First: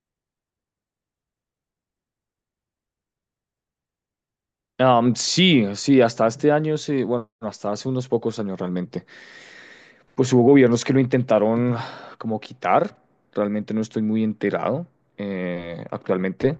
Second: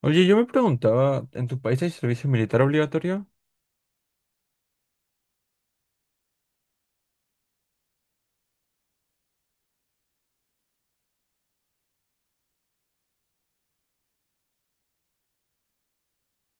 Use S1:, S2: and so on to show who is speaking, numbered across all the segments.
S1: Oye, yo me preguntaba, ¿en tu país hay servicio militar obligatorio?
S2: Sí, sí, hasta este año, bueno, hasta hace unos pocos años realmente, pues hubo gobiernos que lo intentaron como quitar. Realmente no estoy muy enterado actualmente,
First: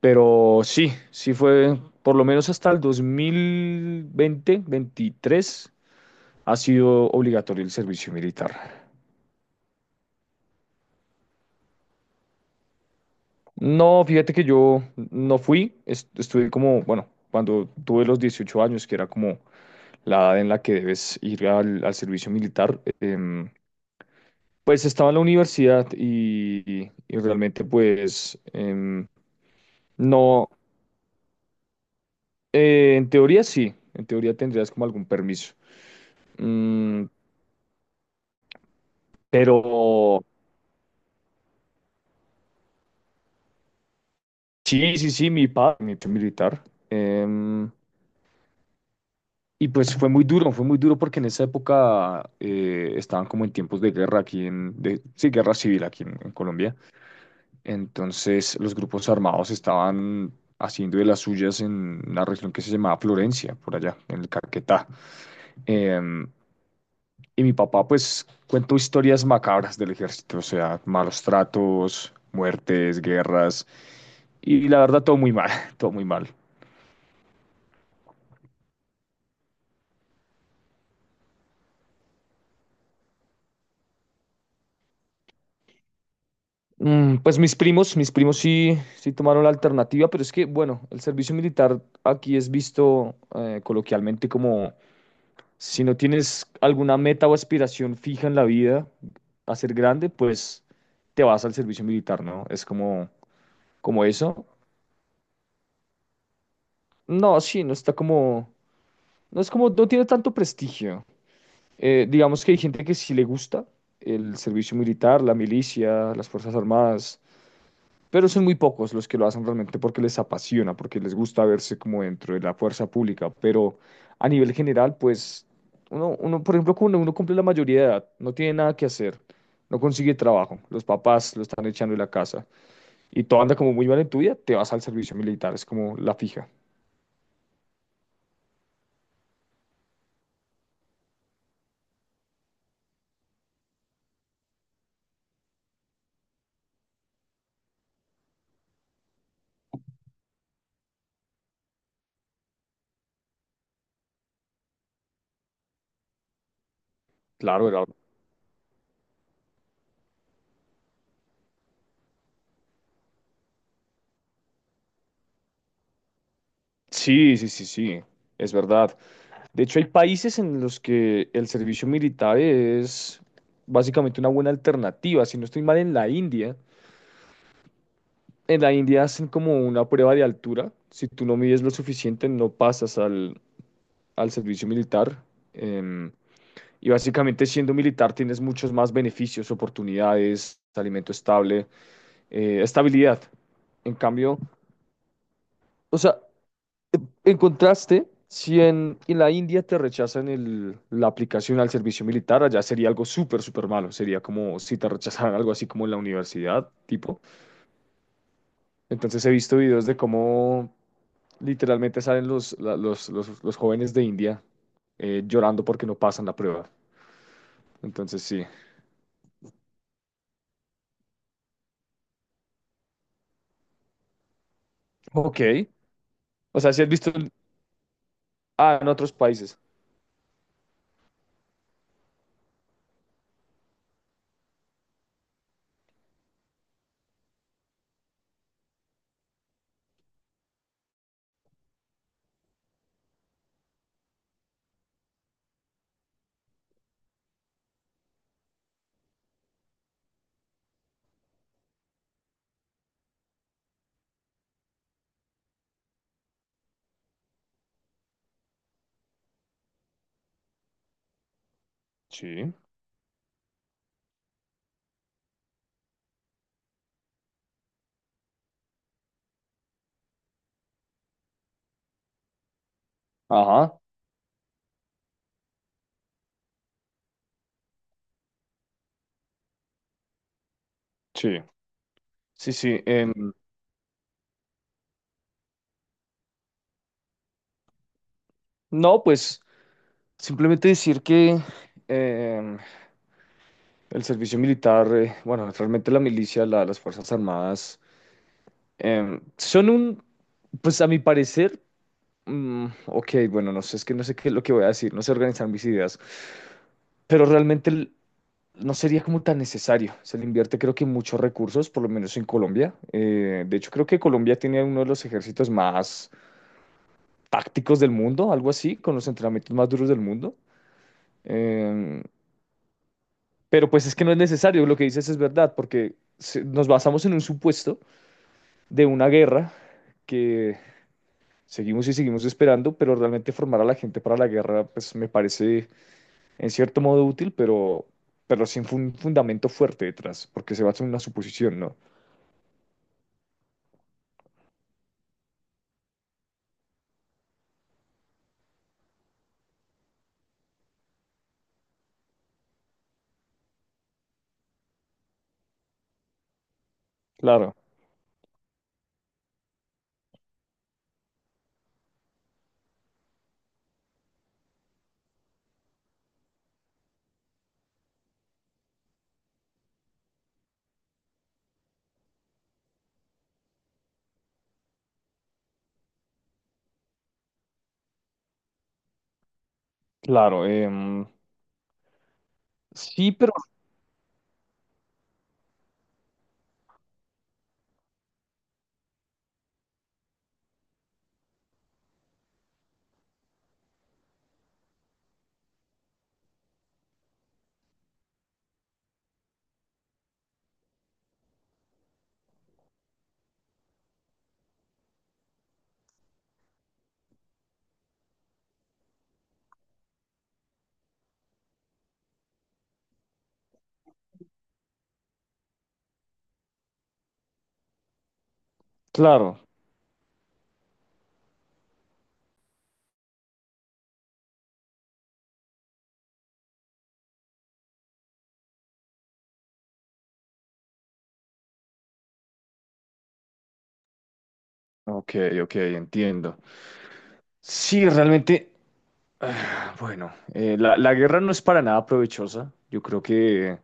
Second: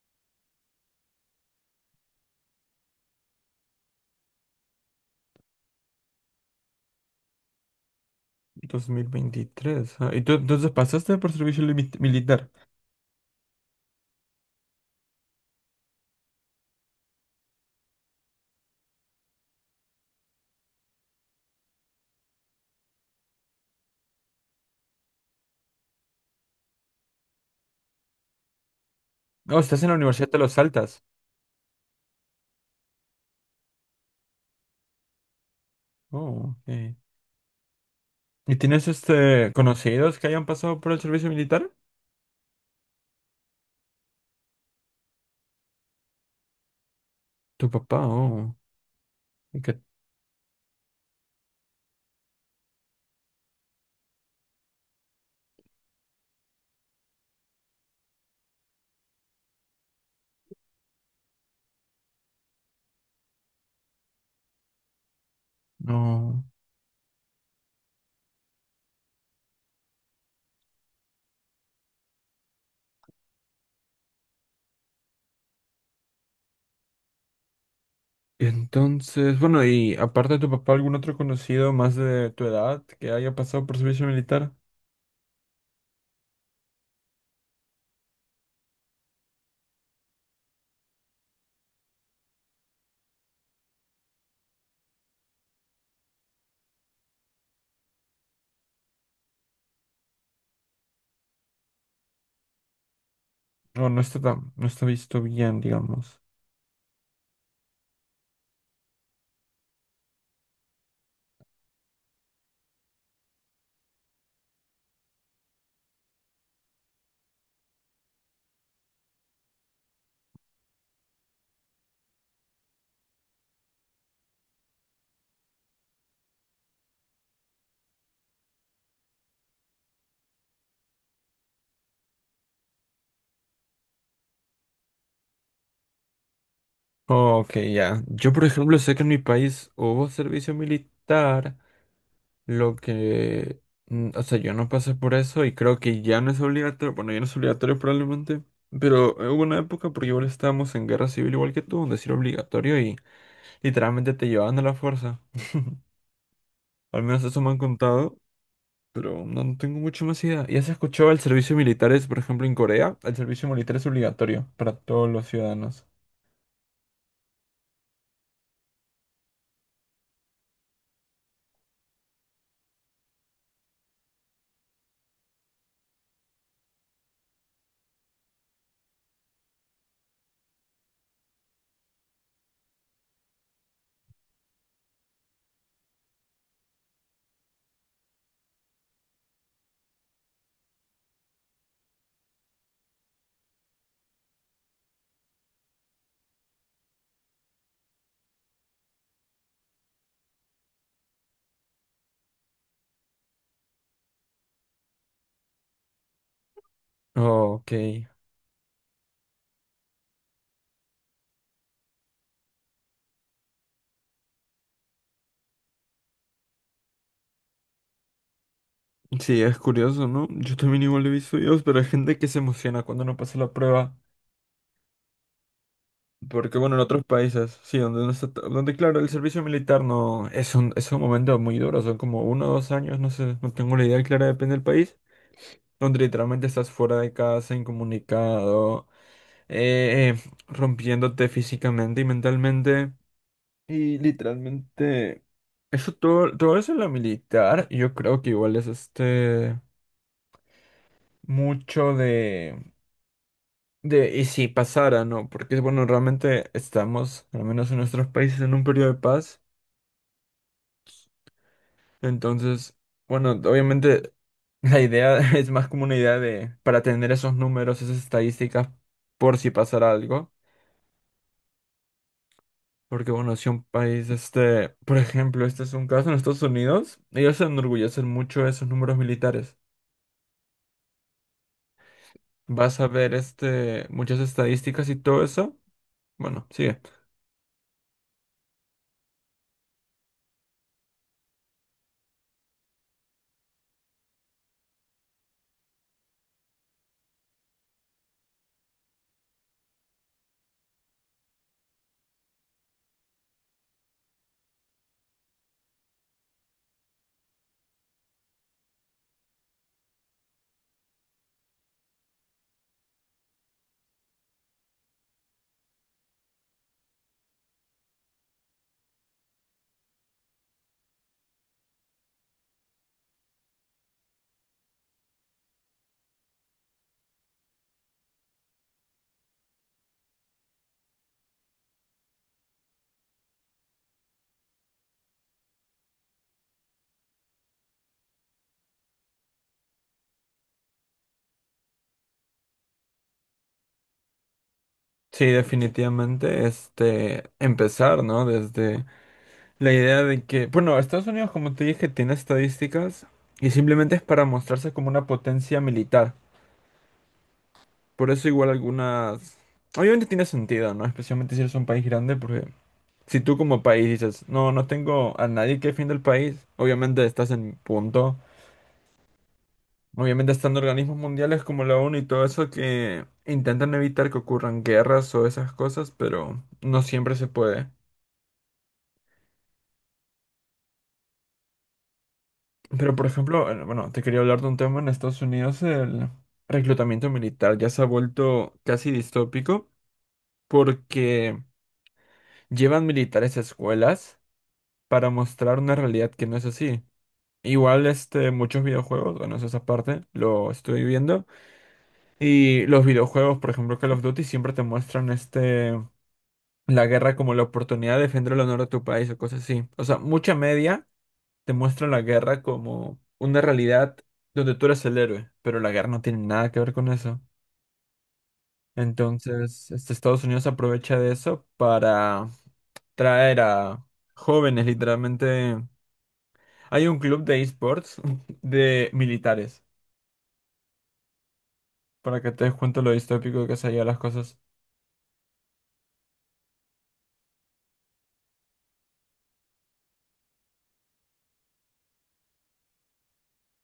S2: pero sí, sí fue, por lo menos hasta el 2020, 23, ha sido obligatorio el servicio militar.
S1: 2023. Ah, ¿y tú entonces pasaste por militar?
S2: No, fíjate que yo no fui, estuve como, bueno, cuando tuve los 18 años, que era como la edad en la que debes ir al, al servicio militar. Pues estaba en la universidad y realmente pues
S1: No, estás en la universidad, te
S2: no,
S1: lo saltas.
S2: en teoría sí, en teoría tendrías como algún permiso.
S1: Oh, ok.
S2: Mm,
S1: ¿Y tienes
S2: pero
S1: conocidos que hayan pasado por el servicio militar?
S2: sí, sí, sí, mi padre militar.
S1: Tu
S2: em,
S1: papá, oh. ¿Y
S2: y
S1: qué?
S2: pues fue muy duro porque en esa época estaban como en tiempos de guerra aquí en, de, sí, guerra civil aquí en Colombia. Entonces los grupos armados estaban haciendo de las suyas en una región que se llamaba Florencia, por allá, en el Caquetá. Em,
S1: No.
S2: y mi papá pues cuento historias macabras del ejército, o sea, malos tratos, muertes, guerras, y la verdad todo muy mal, todo muy mal.
S1: Y entonces, bueno, y aparte de tu papá, ¿algún otro conocido más de tu edad que haya pasado por servicio militar?
S2: Mm, pues mis primos sí, sí tomaron la alternativa, pero es que, bueno, el servicio militar aquí es visto coloquialmente como si no tienes alguna meta o aspiración fija en la vida a ser grande, pues te vas al servicio militar, ¿no? Es como,
S1: No,
S2: como eso.
S1: no está visto bien, digamos.
S2: No, sí, no está como... No es como, no tiene tanto prestigio. Digamos que hay gente que sí le gusta el servicio militar, la milicia, las Fuerzas Armadas, pero son muy pocos los que lo hacen realmente porque les apasiona, porque les gusta verse como dentro de la fuerza pública. Pero a nivel general, pues, uno, por ejemplo, cuando uno cumple la mayoría de edad, no tiene nada que hacer, no consigue trabajo, los papás lo están echando de la casa y todo anda como muy mal en tu vida, te vas al servicio militar, es como la fija.
S1: Oh, ok, ya. Yo, por ejemplo, sé que en mi país hubo servicio militar, lo que... o sea, yo no pasé por eso y creo que ya no es obligatorio, bueno, ya no es obligatorio probablemente, pero hubo una época, porque igual estábamos en guerra civil igual que tú, donde sí era obligatorio y literalmente te llevaban a la fuerza. Al menos eso me han
S2: Claro,
S1: contado, pero no tengo mucho más idea. ¿Ya se escuchó el servicio militar es, por ejemplo, en Corea? El servicio militar es obligatorio para todos los ciudadanos.
S2: sí, sí, sí, sí, es verdad. De hecho, hay países en los que el servicio militar es básicamente una buena alternativa. Si no estoy mal, en la India hacen como una prueba de altura. Si tú no mides lo suficiente, no pasas al, al servicio militar. Em, y básicamente siendo militar tienes muchos más beneficios, oportunidades, alimento estable, estabilidad. En cambio, o sea, en contraste, si en, en la India te rechazan la aplicación al servicio militar, allá sería algo súper, súper malo. Sería como si te rechazaran algo así como en la universidad, tipo.
S1: Ok.
S2: Entonces he visto videos de cómo literalmente salen los, los, los jóvenes de India llorando porque no pasan la prueba. Entonces sí.
S1: Sí, es curioso, ¿no? Yo también igual he visto videos, pero hay gente que se emociona cuando no pasa la prueba.
S2: Ok.
S1: Porque
S2: O sea,
S1: bueno, en
S2: si has
S1: otros
S2: visto...
S1: países, sí, donde
S2: Ah, en
S1: claro, el
S2: otros
S1: servicio
S2: países.
S1: militar no es un, es un momento muy duro, son como uno o dos años, no sé, no tengo la idea clara, depende del país, donde literalmente estás fuera de casa, incomunicado, rompiéndote físicamente y mentalmente. Y literalmente, eso todo eso en la militar, yo creo que igual es mucho de. De, y si pasara, ¿no? Porque, bueno, realmente estamos, al menos en nuestros países, en un periodo de paz.
S2: Sí.
S1: Entonces, bueno, obviamente la idea es más como una idea de, para tener esos números, esas estadísticas, por si pasara algo. Porque, bueno, si un
S2: Ajá.
S1: país, por ejemplo, este es un caso en Estados Unidos, ellos se enorgullecen mucho de esos números militares.
S2: Sí. Sí,
S1: Vas
S2: sí.
S1: a ver, muchas estadísticas y todo eso. Bueno, sigue.
S2: No, pues simplemente decir que em, el servicio militar, bueno, realmente la milicia, las Fuerzas Armadas, son un, pues a mi parecer, mm, ok, bueno, no sé, es que no sé qué es lo que voy a decir, no sé organizar mis ideas, pero realmente no sería como tan necesario. Se le invierte creo que muchos recursos, por lo menos en Colombia. De hecho, creo que Colombia tiene uno de los ejércitos más tácticos del mundo, algo así, con los entrenamientos más duros del mundo. em, Pero pues es que no es necesario, lo que dices es verdad, porque nos basamos en un supuesto de una guerra que seguimos y seguimos esperando, pero realmente formar a la gente para la guerra, pues me parece en cierto modo útil, pero sin un fundamento fuerte detrás, porque se basa en una suposición, ¿no?
S1: Sí, definitivamente, empezar, ¿no? Desde la idea de que, bueno, Estados Unidos, como te dije, tiene estadísticas y simplemente es para mostrarse como una potencia militar.
S2: Claro,
S1: Por eso igual algunas... Obviamente tiene sentido, ¿no? Especialmente si eres un país grande, porque si tú como país dices, no, no tengo a nadie que defienda el país, obviamente estás en punto. Obviamente están organismos mundiales como la ONU y todo eso que intentan evitar que ocurran guerras o esas cosas, pero no siempre se puede.
S2: claro,
S1: Pero, por
S2: sí, pero
S1: ejemplo, bueno, te quería hablar de un tema en Estados Unidos, el reclutamiento militar ya se ha vuelto casi distópico porque llevan militares a escuelas para mostrar una realidad que no es así. Igual, muchos videojuegos, bueno, eso es aparte, lo estoy viendo. Y los videojuegos, por ejemplo, Call of Duty, siempre te muestran la guerra como la oportunidad de defender el honor de tu país o cosas así. O sea, mucha media te muestra la guerra como una realidad donde tú eres el héroe, pero la guerra no tiene nada que ver con eso.
S2: claro.
S1: Entonces, Estados Unidos aprovecha de eso para traer a jóvenes, literalmente. Hay un club de esports de militares, para que te des cuenta lo distópico que se llevan las cosas.
S2: Ok, ok, entiendo. Sí, realmente, ah, bueno, la guerra no es para nada provechosa. Yo creo que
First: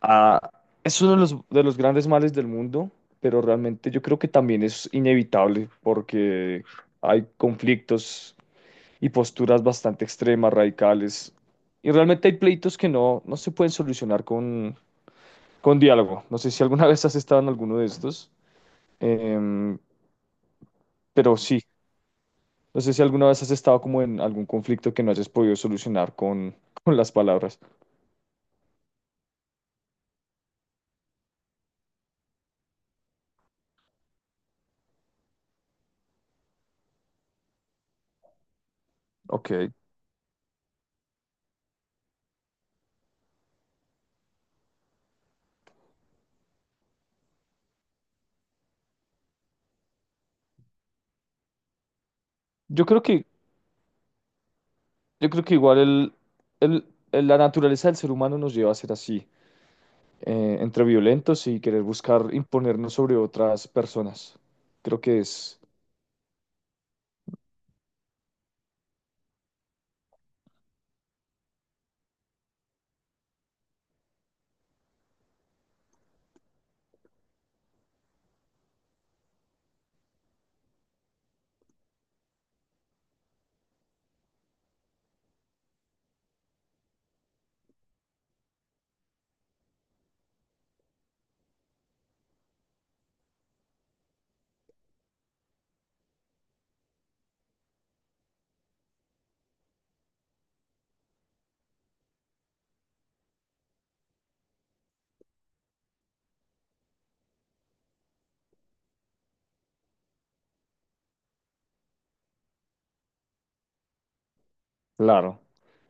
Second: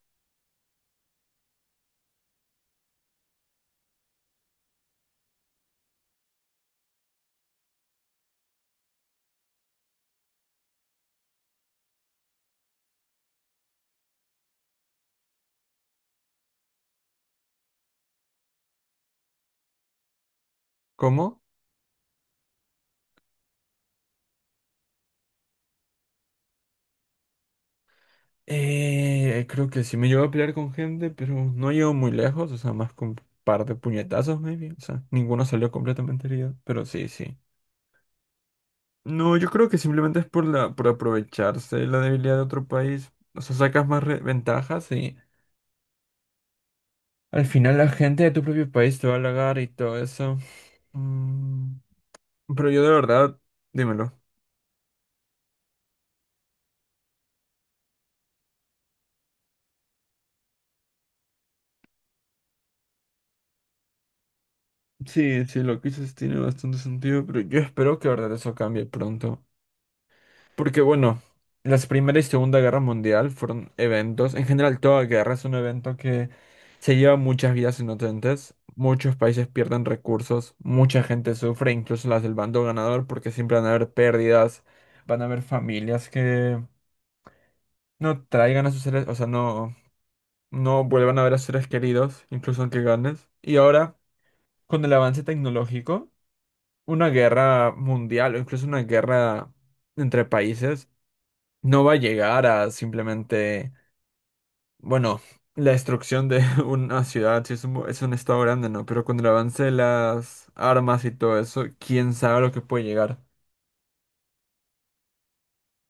S2: ah, es uno de los grandes males del mundo, pero realmente yo creo que también es inevitable porque hay conflictos y posturas bastante extremas, radicales, y realmente hay pleitos que no, no se pueden solucionar con diálogo. No sé si alguna vez has estado en alguno de estos, em, pero
S1: ¿Cómo?
S2: sí, no sé si alguna vez has estado como en algún conflicto que no hayas podido solucionar con, con las palabras.
S1: Creo que sí me llevo a pelear con gente, pero no llego muy lejos, o sea, más con un par de puñetazos, maybe. O sea, ninguno salió completamente herido, pero sí, sí. No, yo creo
S2: Ok.
S1: que simplemente es por por aprovecharse de la debilidad de otro país. O sea, sacas más ventajas y al final la gente de tu propio país te va a halagar y todo eso. Mm, pero yo
S2: Yo
S1: de
S2: creo que
S1: verdad, dímelo.
S2: Yo creo que igual el, el- la naturaleza del ser humano nos lleva a ser así, entre violentos y querer buscar imponernos sobre otras personas. Creo que
S1: Sí,
S2: es
S1: sí, lo que dices tiene bastante sentido, pero yo espero que de verdad eso cambie pronto. Porque bueno, las Primera y Segunda Guerra Mundial fueron eventos, en general toda guerra es un evento que se lleva muchas vidas inocentes, muchos países pierden recursos, mucha gente sufre, incluso las del bando ganador, porque siempre van a haber pérdidas, van a haber familias que no traigan a sus seres, o sea, no vuelvan a ver a sus seres queridos, incluso aunque ganes. Y ahora, con el avance tecnológico, una guerra mundial o incluso una guerra entre países no va a llegar a simplemente, bueno, la destrucción de una ciudad, si es es un estado grande, ¿no? Pero con el avance de las armas y todo eso, quién sabe lo que puede llegar.
S2: claro.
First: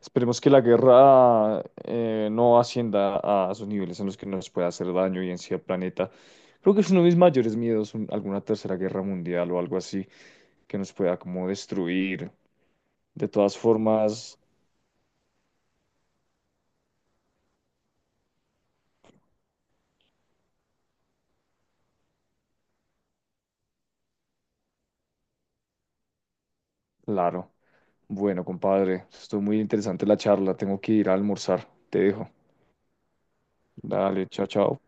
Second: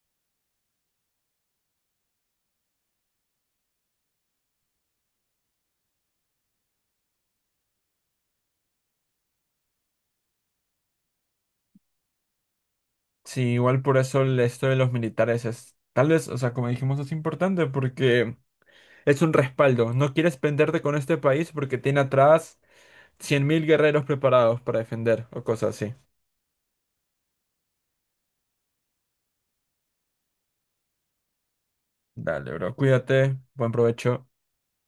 S2: Esperemos que la guerra no ascienda a esos niveles en los que nos pueda hacer daño y en sí al planeta. Creo que es uno de mis mayores miedos, alguna tercera guerra mundial o algo así que nos pueda como destruir. De
S1: Sí,
S2: todas
S1: igual por eso
S2: formas.
S1: esto de los militares es, tal vez, o sea, como dijimos, es importante porque es un respaldo. No quieres penderte con este país porque tiene atrás 100.000 guerreros preparados para defender o cosas así.
S2: Claro. Bueno, compadre, estuvo muy interesante la charla. Tengo que ir a almorzar. Te dejo.
S1: Dale, bro, cuídate, buen
S2: Dale,
S1: provecho.
S2: chao, chao.